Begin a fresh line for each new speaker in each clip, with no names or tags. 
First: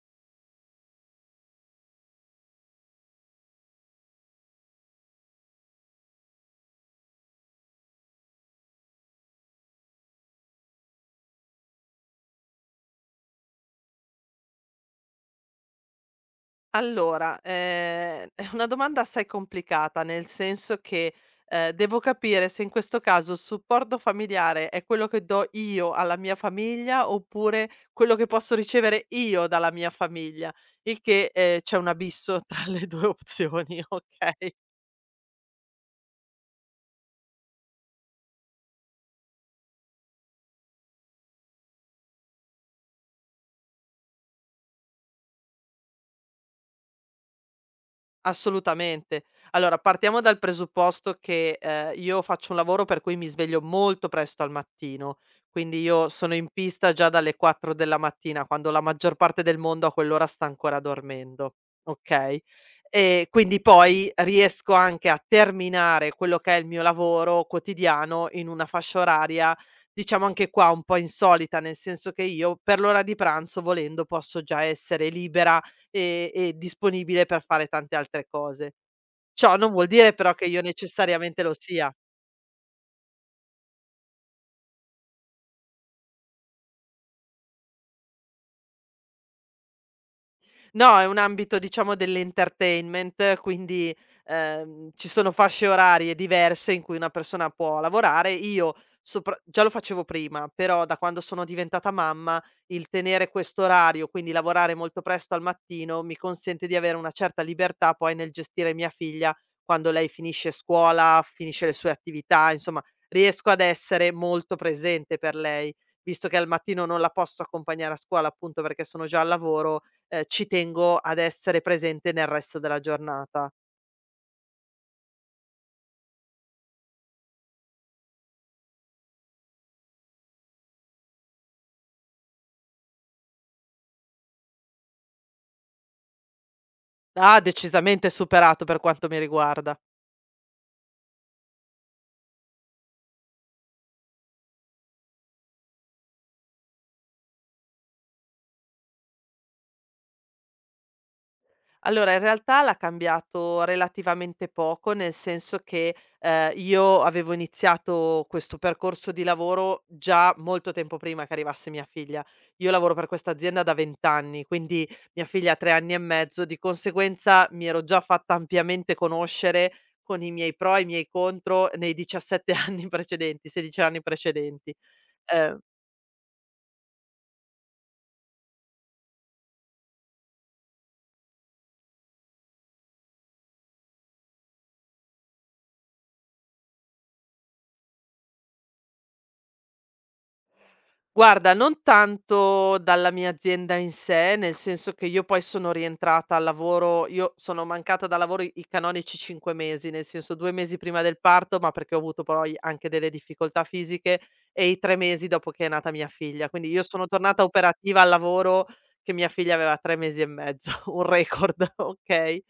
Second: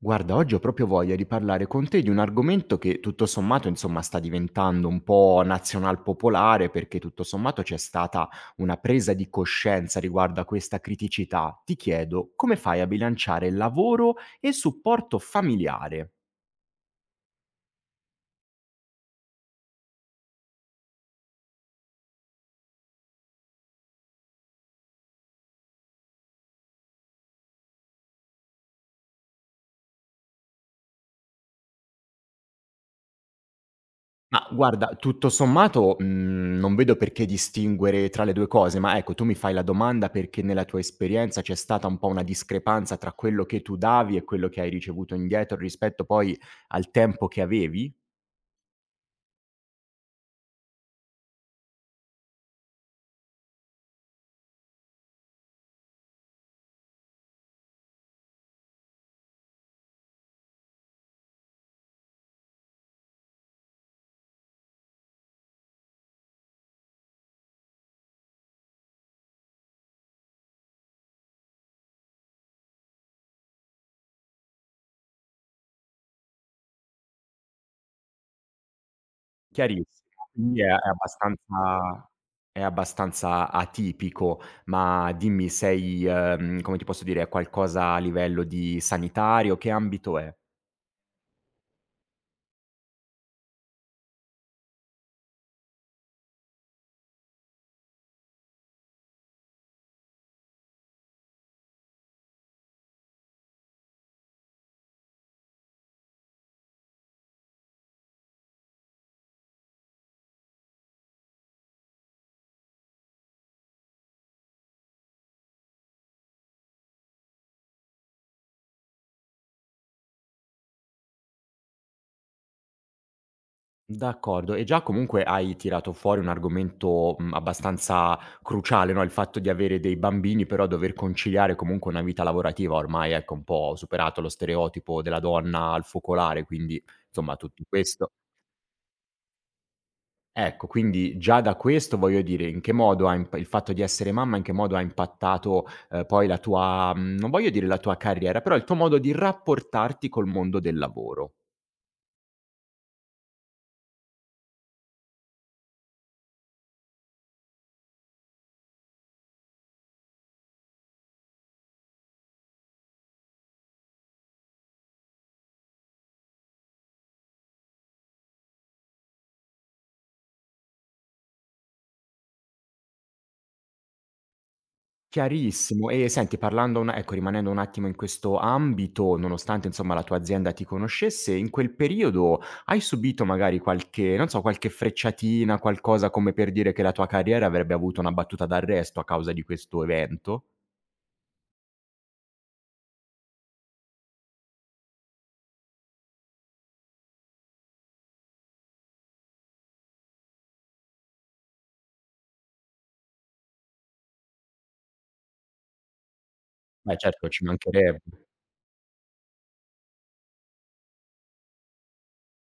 Guarda, oggi ho proprio voglia di parlare con te di un argomento che tutto sommato, insomma, sta diventando un po' nazionalpopolare perché tutto sommato c'è stata una presa di coscienza riguardo a questa criticità. Ti chiedo come fai a bilanciare lavoro e supporto familiare?
Allora, è una domanda assai complicata, nel senso che, devo capire se in questo caso il supporto familiare è quello che do io alla mia famiglia, oppure quello che posso ricevere io dalla mia famiglia, il che, c'è un abisso tra le 2 opzioni,
Ma
okay?
guarda, tutto sommato, mhmm, non vedo perché distinguere tra le 2 cose, ma ecco, tu mi fai la domanda perché nella tua esperienza c'è stata un po' una discrepanza tra quello che tu davi e quello che hai ricevuto indietro rispetto poi al tempo che avevi?
Assolutamente. Allora, partiamo dal presupposto che, io faccio un lavoro per cui mi sveglio molto presto al mattino, quindi io sono in pista già dalle 4 della mattina, quando la maggior parte del mondo a quell'ora sta ancora dormendo, okay? Quindi poi riesco anche a terminare quello che è il mio lavoro quotidiano in una fascia oraria, diciamo anche qua un po' insolita, nel senso che io per l'ora di pranzo, volendo, posso già essere libera e disponibile per fare tante altre cose. Ciò non vuol dire
Chiarissimo,
però che io
quindi è
necessariamente lo sia.
abbastanza è abbastanza atipico, ma dimmi sei, come ti posso dire, è qualcosa a livello di sanitario? Che ambito è?
No, è un ambito diciamo dell'entertainment, quindi, ci sono fasce orarie diverse in cui una persona può lavorare. Io sopra già lo facevo prima, però da quando sono diventata mamma il tenere questo orario, quindi lavorare molto presto al mattino, mi consente di avere una certa libertà poi nel gestire mia figlia quando lei finisce scuola, finisce le sue attività, insomma riesco ad essere molto presente per lei, visto che al mattino non la posso accompagnare a scuola appunto perché sono già al lavoro. Ci tengo ad essere presente nel resto della giornata.
D'accordo e già comunque hai tirato fuori un argomento, mhmm, abbastanza cruciale, no, il fatto di avere dei bambini, però dover conciliare comunque una vita lavorativa, ormai ecco un po' superato lo stereotipo della donna al focolare, quindi insomma
Ha
tutto
decisamente
questo
superato per quanto mi riguarda.
ecco, quindi già da questo voglio dire, in che modo ha imp il fatto di essere mamma, in che modo ha impattato, poi la tua, mhmm, non voglio dire la tua carriera, però il tuo modo di rapportarti col mondo del lavoro?
Allora, in realtà l'ha cambiato relativamente poco, nel senso che, io avevo iniziato questo percorso di lavoro già molto tempo prima che arrivasse mia figlia. Io lavoro per questa azienda da 20 anni, quindi mia figlia ha 3 anni e mezzo, di conseguenza mi ero già fatta ampiamente conoscere con i miei pro e i miei contro nei 17 anni precedenti, 16 anni precedenti. Ehm,
Chiarissimo. E senti, parlando un ecco, rimanendo un attimo in questo ambito, nonostante insomma la tua azienda ti conoscesse, in quel periodo hai subito magari qualche non so, qualche frecciatina, qualcosa come per dire che la tua carriera avrebbe avuto una battuta d'arresto a causa di questo evento?
Guarda, non tanto dalla mia azienda in sé, nel senso che io poi sono rientrata al lavoro io sono mancata da lavoro i canonici 5 mesi, nel senso 2 mesi prima del parto, ma perché ho avuto poi anche delle difficoltà fisiche, e i 3 mesi dopo che è nata mia figlia. Quindi io
Beh
sono
certo,
tornata
ci
operativa
mancherebbe.
al lavoro che mia figlia aveva 3 mesi e mezzo, un record, okay?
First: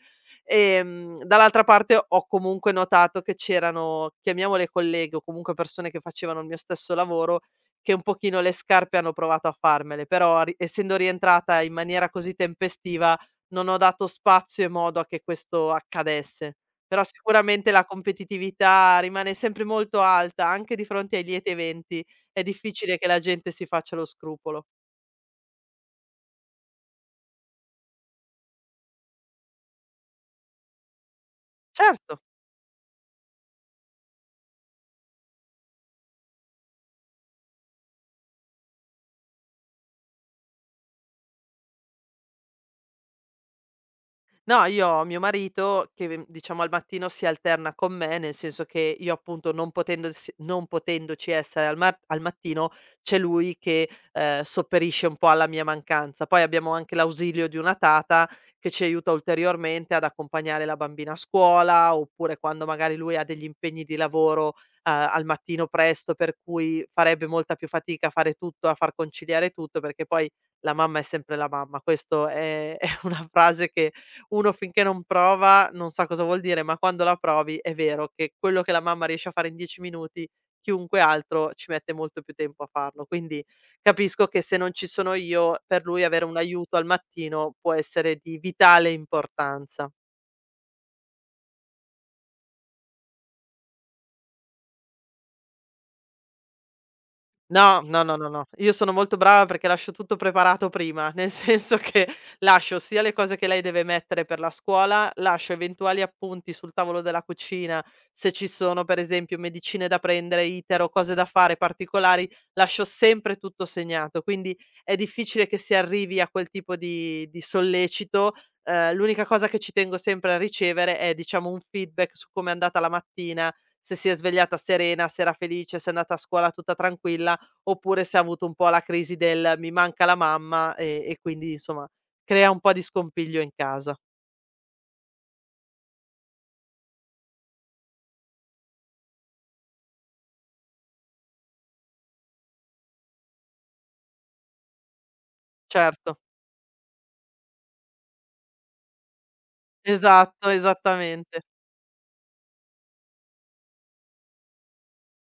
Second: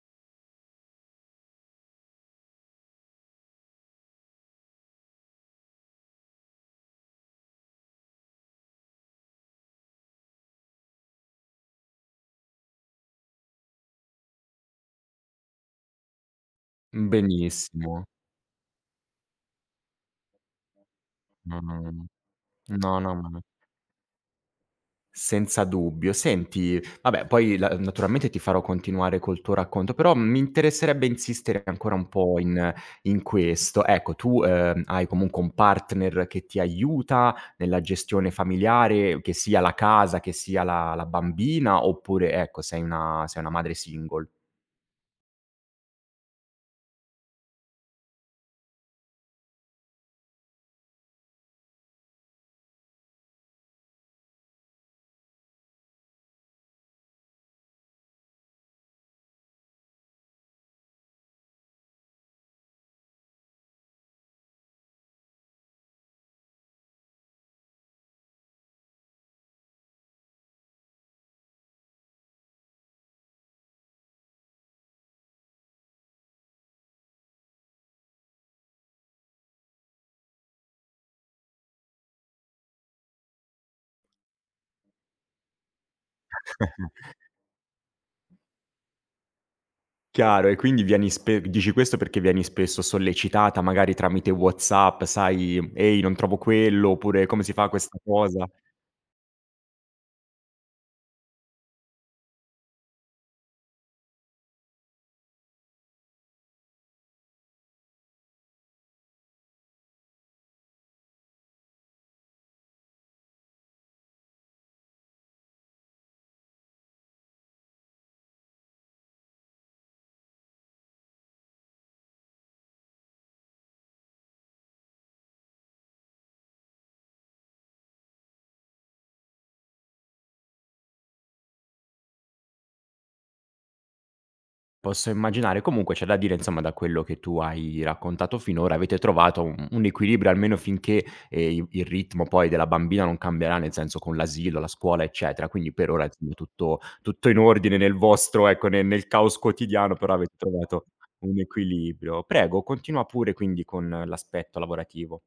Dall'altra parte ho comunque notato che c'erano, chiamiamole colleghe o comunque persone che facevano il mio stesso lavoro, che un pochino le scarpe hanno provato a farmele, però ri essendo rientrata in maniera così tempestiva non ho dato spazio e modo a che questo accadesse. Però sicuramente la
Benissimo.
competitività rimane sempre molto alta, anche di fronte ai lieti
No, no, no,
eventi,
no.
è difficile
No,
che
no,
la
ma
gente si faccia lo scrupolo.
senza dubbio. Senti, vabbè poi la naturalmente ti farò continuare col tuo racconto, però mi interesserebbe insistere ancora un
Certo.
po' in questo. Ecco, tu, hai comunque un partner che ti aiuta nella gestione familiare, che sia la casa, che sia la bambina, oppure ecco sei una madre single?
No, io ho mio marito che v diciamo al mattino si alterna con me, nel senso che io appunto non potendoci essere al mattino, c'è lui che, sopperisce un po' alla mia mancanza. Poi abbiamo anche l'ausilio di una tata che ci aiuta ulteriormente ad accompagnare la bambina a scuola, oppure quando magari lui ha degli impegni di lavoro, a al mattino presto, per cui farebbe molta più fatica a fare tutto, a far conciliare tutto, perché poi la mamma è sempre la mamma. Questo è è una frase che uno finché non prova non sa cosa vuol dire, ma quando la provi è vero che quello che la mamma riesce a fare in 10 minuti, chiunque altro ci mette molto più tempo a farlo. Quindi capisco che se non ci sono io, per lui avere un aiuto al mattino può essere di vitale importanza.
Chiaro, e quindi vieni spe dici questo perché vieni spesso sollecitata magari tramite WhatsApp, sai: "Ehi, non trovo quello", oppure: "Come si fa
No,
questa
no, no, no, no.
cosa?"
Io sono molto brava perché lascio tutto preparato prima, nel senso che lascio sia le cose che lei deve mettere per la scuola, lascio eventuali appunti sul tavolo della cucina, se ci sono per esempio medicine da prendere, iter o cose da fare particolari, lascio sempre tutto segnato, quindi è difficile che si arrivi a quel tipo di sollecito. L'unica cosa che ci tengo sempre a ricevere è, diciamo, un feedback su come è andata la mattina, se si è svegliata serena, se era felice, se è andata a scuola tutta tranquilla, oppure se ha avuto un po' la crisi del: "Mi manca la mamma", e quindi insomma crea un po' di scompiglio in casa.
Posso immaginare. Comunque c'è da dire, insomma, da quello che tu hai raccontato finora, avete trovato un equilibrio almeno finché, i il ritmo poi della bambina non cambierà, nel senso con l'asilo, la scuola, eccetera. Quindi per ora,
Certo,
insomma, tutto in ordine nel vostro ecco, ne nel caos quotidiano, però avete
esatto,
trovato un
esattamente.
equilibrio. Prego, continua pure quindi con l'aspetto lavorativo.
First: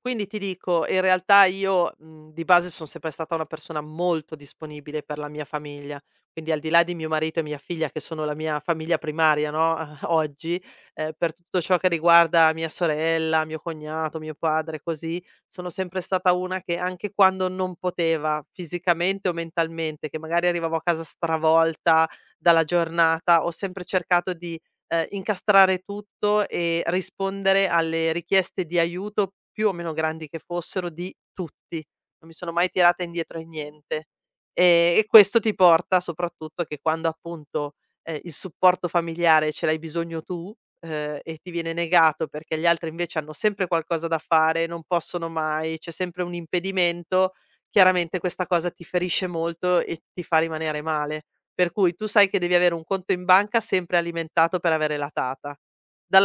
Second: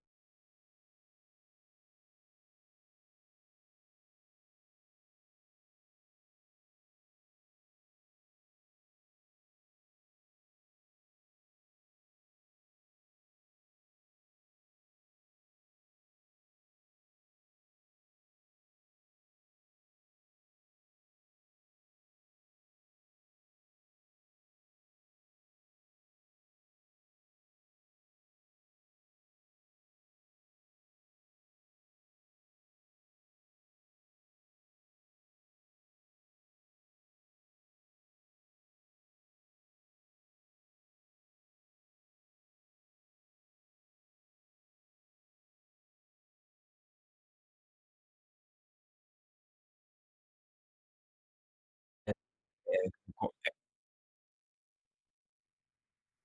Quindi ti dico, in realtà io, di base son sempre stata una persona molto disponibile per la mia famiglia, quindi al di là di mio marito e mia figlia che sono la mia famiglia primaria, no, oggi, per tutto ciò che riguarda mia sorella, mio cognato, mio padre, così, sono sempre stata una che anche quando non poteva fisicamente o mentalmente, che magari arrivavo a casa stravolta dalla giornata, ho sempre cercato di incastrare tutto e rispondere alle richieste di aiuto, più o meno grandi che fossero, di tutti. Non mi sono mai tirata indietro in niente. E questo ti porta soprattutto che quando appunto, il supporto familiare ce l'hai bisogno tu, e ti viene negato perché gli altri invece hanno sempre qualcosa da fare, non possono mai, c'è sempre un impedimento, chiaramente questa cosa ti ferisce molto e ti fa rimanere male. Per cui tu
Eh,
sai che devi avere un
è
conto in
co
banca sempre alimentato per avere la tata.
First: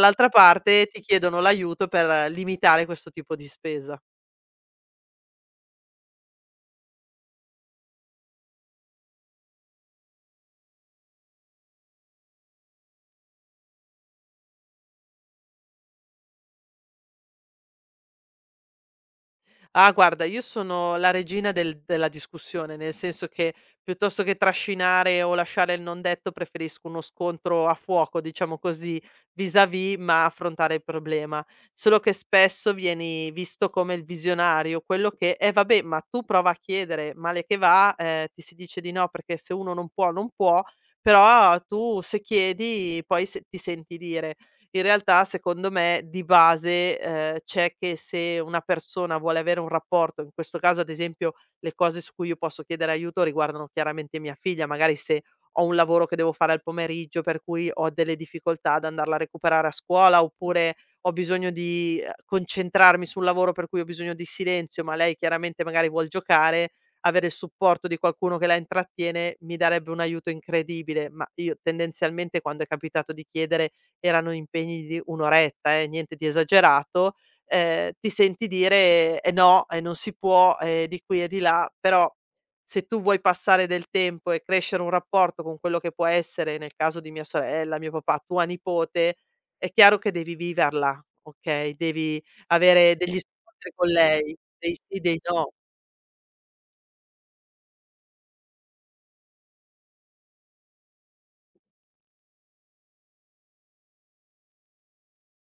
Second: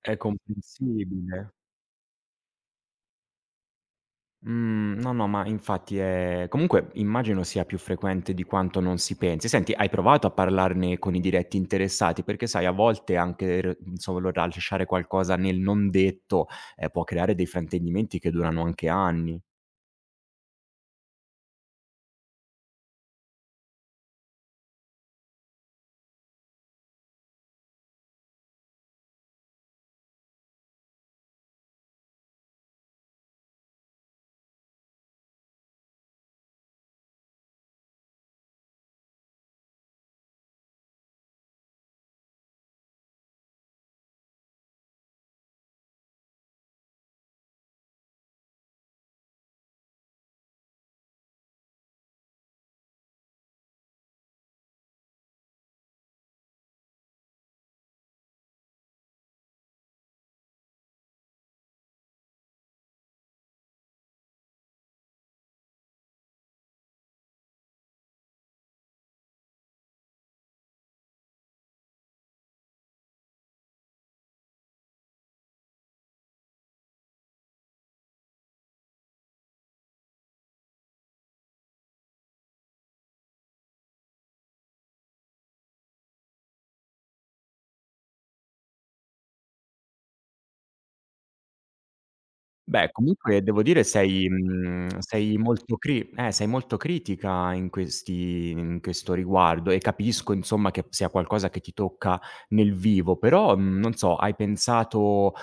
è
parte ti chiedono
comprensibile.
l'aiuto per limitare questo tipo di spesa.
Mhmm, no, no, ma infatti è comunque immagino sia più frequente di quanto non si pensi. Senti, hai provato a parlarne con i diretti interessati? Perché sai a volte anche r solo lasciare qualcosa nel non detto, può creare dei fraintendimenti che durano anche anni.
Ah, guarda, io sono la regina della discussione, nel senso che piuttosto che trascinare o lasciare il non detto, preferisco uno scontro a fuoco, diciamo così, vis-à-vis, ma affrontare il problema. Solo che spesso vieni visto come il visionario, quello che: "Eh vabbè, ma tu prova a chiedere", male che va, ti si dice di no perché se uno non può, non può, però tu se chiedi poi se ti senti dire. In realtà secondo me di base, c'è che se una persona vuole avere un rapporto, in questo caso ad esempio le cose su cui io posso chiedere aiuto riguardano chiaramente mia figlia, magari se ho un lavoro che devo fare al pomeriggio per cui ho delle difficoltà ad andarla a recuperare a scuola, oppure ho bisogno di concentrarmi sul lavoro per cui ho bisogno di silenzio, ma lei chiaramente magari vuol giocare, avere il supporto di qualcuno che la intrattiene mi darebbe un aiuto incredibile, ma io tendenzialmente quando è capitato di chiedere erano impegni di 1 oretta, niente di esagerato, ti senti dire: "Eh no, non si può, di qui e di là", però se tu vuoi passare del tempo e crescere un rapporto con quello che può essere, nel caso di mia sorella, mio papà, tua nipote, è chiaro che devi viverla, okay, devi
Beh,
avere degli
comunque devo
scontri
dire
con
sei
lei, dei
mhmm,
sì, dei no.
sei molto critica in questi in questo riguardo e capisco insomma che sia qualcosa che ti tocca nel vivo, però, mhmm, non so, hai pensato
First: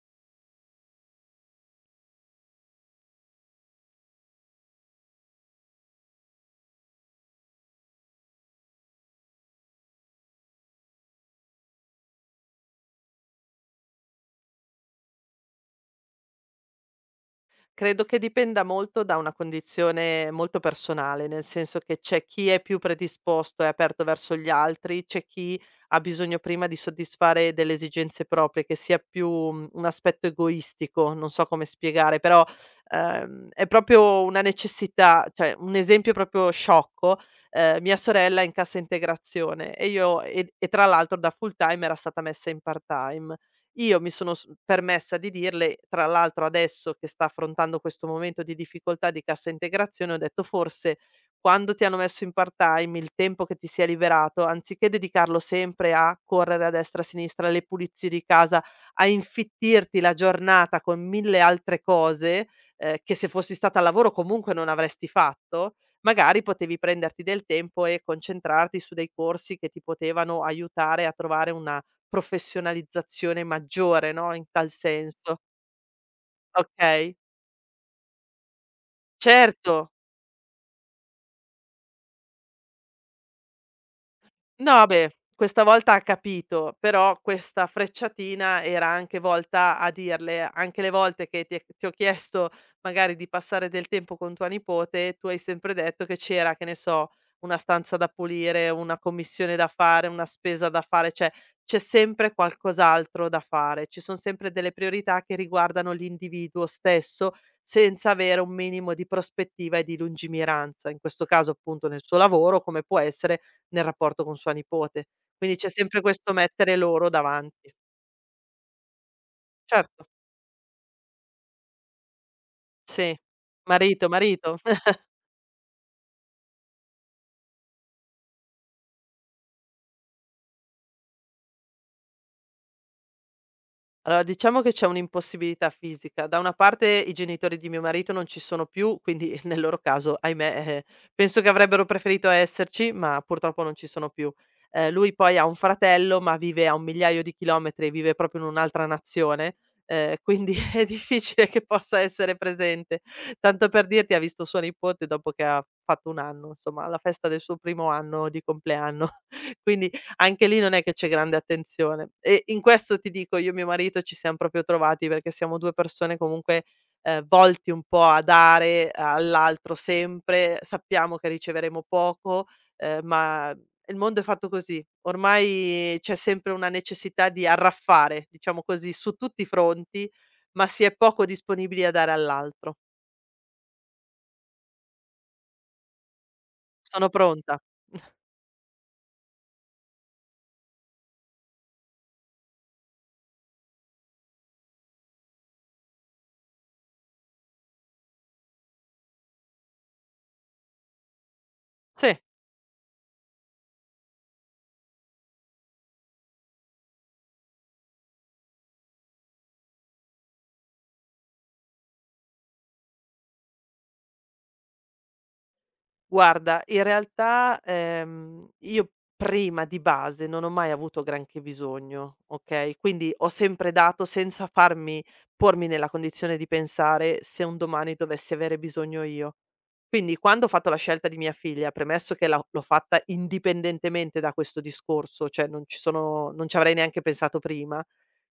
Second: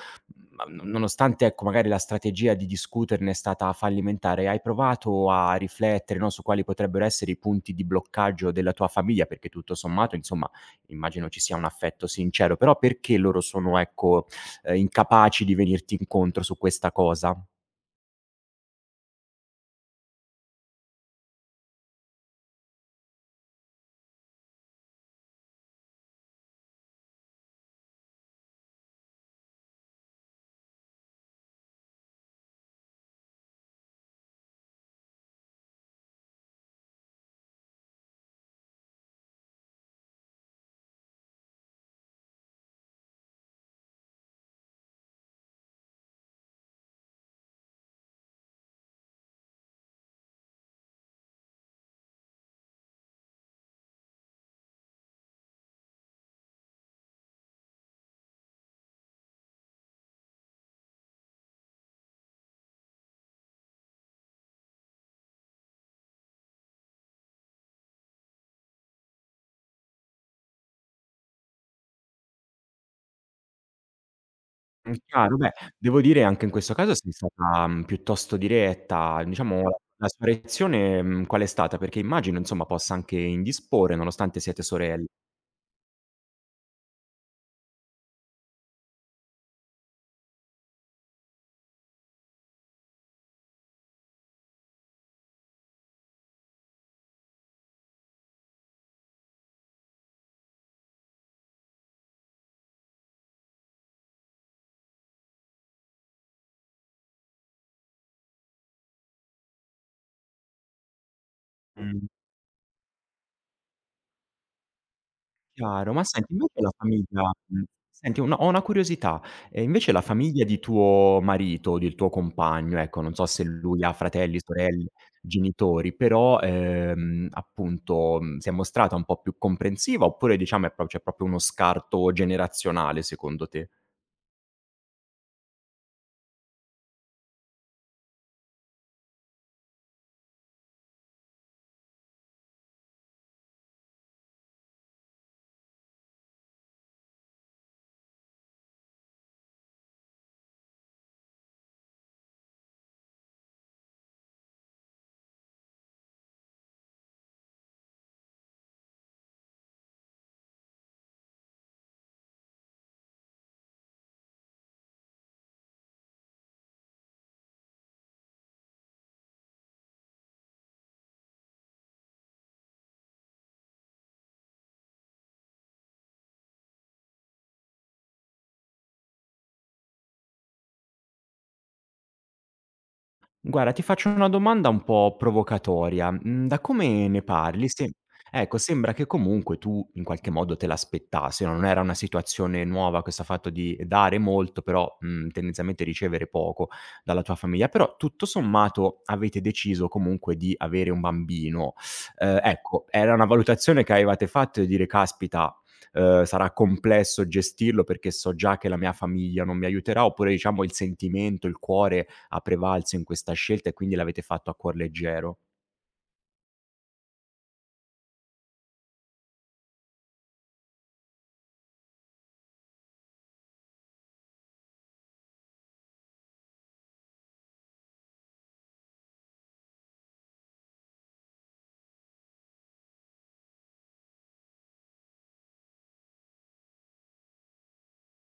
ma no nonostante ecco, magari la strategia di discuterne è stata fallimentare, hai provato a riflettere, no, su quali potrebbero essere i punti di bloccaggio della tua famiglia? Perché tutto sommato, insomma, immagino ci sia un affetto sincero, però perché loro sono, ecco, incapaci di venirti incontro su questa cosa?
Credo che dipenda molto da una condizione molto personale, nel senso che c'è chi è più predisposto e aperto verso gli altri, c'è chi ha bisogno prima di soddisfare delle esigenze proprie, che sia più un aspetto egoistico, non so come spiegare, però, è proprio una necessità cioè un esempio proprio sciocco, mia sorella è in cassa integrazione e io e tra l'altro da full time era stata messa in part time. Io mi sono s permessa di dirle tra l'altro adesso che sta affrontando questo momento di difficoltà di cassa integrazione, ho detto: "Forse quando ti hanno messo in part-time, il tempo che ti si è liberato, anziché dedicarlo sempre a correre a destra e a sinistra, alle pulizie di casa, a infittirti la giornata con 1000 altre cose, che se fossi stata al lavoro comunque non avresti fatto, magari potevi prenderti del tempo e concentrarti su dei corsi che ti potevano aiutare a trovare una professionalizzazione maggiore, no, in tal
Chiaro,
senso."
beh, devo dire anche in questo caso sei
Okay.
stata, mhmm, piuttosto diretta. Diciamo
Certo.
la sua reazione, mhmm, qual è stata? Perché immagino, insomma, possa anche indisporre nonostante siete
No,
sorelle.
beh, questa volta ha capito, però questa frecciatina era anche volta a dirle: "Anche le volte che ti ho chiesto magari di passare del tempo con tua nipote, tu hai sempre detto che c'era, che ne so, una stanza da pulire, una commissione da fare, una spesa da fare, cioè c'è sempre qualcos'altro da fare, ci son sempre delle priorità che riguardano l'individuo stesso, senza avere un minimo di prospettiva e di lungimiranza." In questo caso appunto nel
Mh.
suo lavoro, come può essere nel rapporto con sua nipote. Quindi c'è
Chiaro,
sempre
ma senti
questo
invece la
mettere loro
famiglia mhmm,
davanti.
senti un ho una curiosità, invece
Certo,
la famiglia di tuo marito, del tuo compagno, ecco, non
sì.
so se lui ha
Marito,
fratelli,
marito.
sorelle, genitori, però, appunto, mhmm, si è mostrata un po' più comprensiva oppure diciamo è pro c'è proprio uno scarto generazionale secondo te?
Allora, diciamo che c'è un'impossibilità fisica. Da una parte i genitori di mio marito non ci sono più, quindi nel loro caso, ahimè, penso che avrebbero preferito esserci, ma purtroppo non ci sono più. Lui poi ha un fratello, ma vive a un migliaio di chilometri, vive proprio in un'altra nazione, quindi è difficile che possa essere presente. Tanto per dirti, ha visto suo nipote dopo che ha fatto un anno, insomma, alla festa del suo primo anno di compleanno. Quindi anche lì non è che c'è grande attenzione. E in questo ti dico io e mio marito ci siam proprio trovati, perché siamo 2 persone comunque, volti un po' a dare all'altro sempre, sappiamo che riceveremo poco, ma il mondo è fatto così. Ormai c'è sempre una necessità di arraffare, diciamo così, su tutti i fronti, ma si è poco disponibili a dare all'altro.
Guarda, ti faccio una domanda un po' provocatoria. Mhmm, da come
Sono
ne
pronta.
parli sem ecco, sembra che comunque tu in qualche modo te l'aspettassi, no, non era una situazione nuova questo fatto di dare molto, però, mhmm, tendenzialmente ricevere poco dalla tua famiglia. Però tutto sommato avete deciso comunque di avere un bambino.
Sì.
Ecco, era una valutazione che avevate fatto di dire: "Caspita, sarà complesso gestirlo perché so già che la mia famiglia non mi aiuterà", oppure diciamo il sentimento, il cuore ha prevalso in questa scelta e quindi l'avete fatto a cuor leggero.
Guarda, in realtà, io prima di base non ho mai avuto granché bisogno, okay, quindi ho sempre dato senza farmi pormi nella condizione di pensare se un domani dovessi avere bisogno io. Quindi quando ho fatto la scelta di mia figlia, premesso che la l'ho fatta indipendentemente da questo discorso, cioè non ci avrei neanche pensato prima,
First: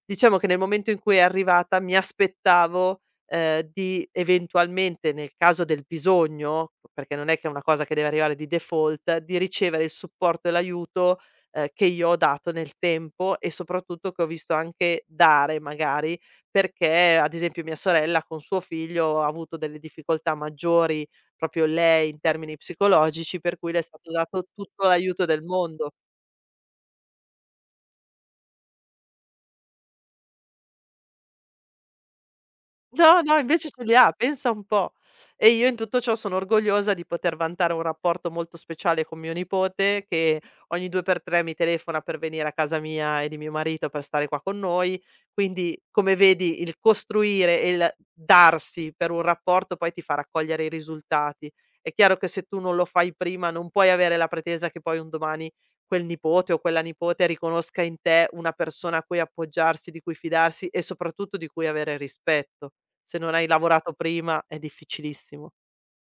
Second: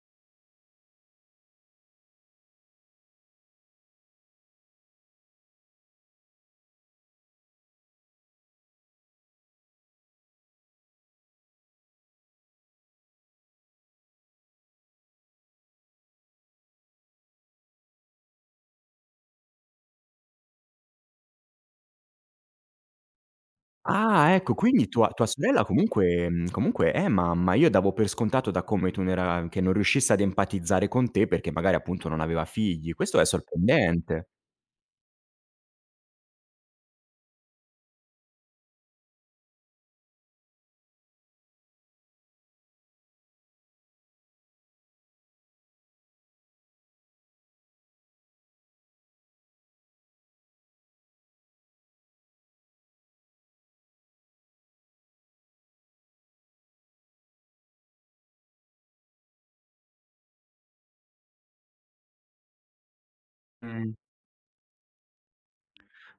diciamo che nel momento in cui è arrivata mi aspettavo di eventualmente, nel caso del bisogno, perché non è che è una cosa che deve arrivare di default, di ricevere il supporto e l'aiuto, che io ho dato nel tempo e soprattutto che ho visto anche dare magari, perché ad esempio mia sorella con suo figlio ha avuto delle difficoltà maggiori, proprio lei in termini psicologici, per cui le è stato
Ah,
dato
ecco,
tutto
quindi tua
l'aiuto
tua
del
sorella
mondo.
comunque mhmm, comunque è mamma. Io davo per scontato da come tu non era che non riuscisse ad empatizzare con te perché magari appunto non aveva figli. Questo
No,
è
no, invece ce li ha,
sorprendente.
pensa un po'. E io in tutto ciò sono orgogliosa di poter vantare un rapporto molto speciale con mio nipote, che ogni 2 per 3 mi telefona per venire a casa mia e di mio marito per stare qua con noi. Quindi, come vedi, il costruire e il darsi per un rapporto poi ti fa raccogliere i risultati. È chiaro che se tu non lo fai prima, non puoi avere la pretesa che poi un domani quel nipote o quella nipote riconosca in te una persona a cui appoggiarsi, di cui fidarsi e soprattutto di cui avere rispetto. Se non hai lavorato
Mh.
prima è difficilissimo.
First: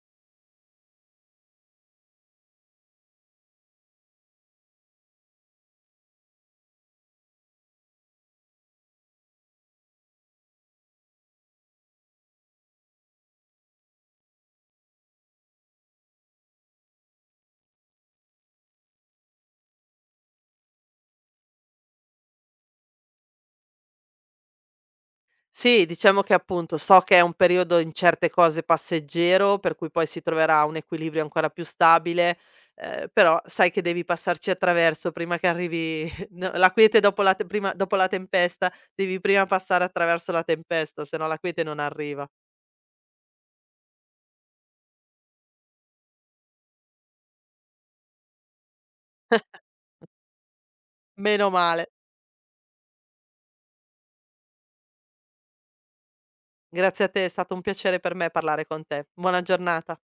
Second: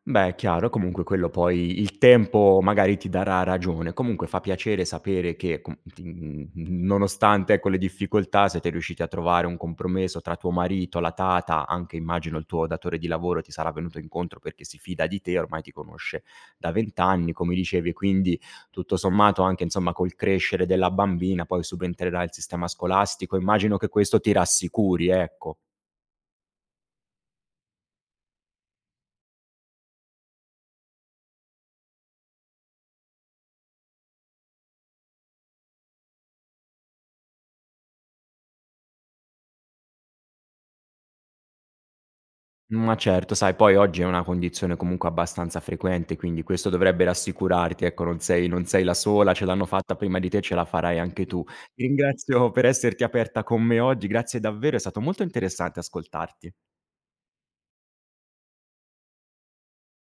Beh, è chiaro, comunque quello poi il tempo magari ti darà ragione. Comunque fa piacere sapere che com ti mhmm, nonostante, ecco, le difficoltà siete riusciti a trovare un compromesso tra tuo marito, la tata, anche immagino il tuo datore di lavoro ti sarà venuto incontro perché si fida di te, ormai ti conosce da 20 anni, come dicevi, e quindi tutto sommato anche, insomma, col crescere della bambina poi subentrerà il sistema scolastico. Immagino che questo ti rassicuri, ecco.
Sì, diciamo che appunto so che è un periodo in certe cose passeggero, per cui poi si troverà un equilibrio ancora più stabile, però sai che devi passarci attraverso prima che arrivi no, la quiete dopo la te prima dopo la tempesta, devi prima passare attraverso la tempesta, se no la quiete non arriva.
Ma certo, sai poi oggi è una condizione comunque abbastanza frequente, quindi questo dovrebbe rassicurarti, ecco, non sei la sola, ce l'hanno fatta prima di te, ce la farai anche tu.
Meno
Ti
male.
ringrazio per esserti aperta con me oggi, grazie davvero, è stato molto interessante ascoltarti.
Grazie a te, è stato un piacere per me parlare con te. Buona giornata.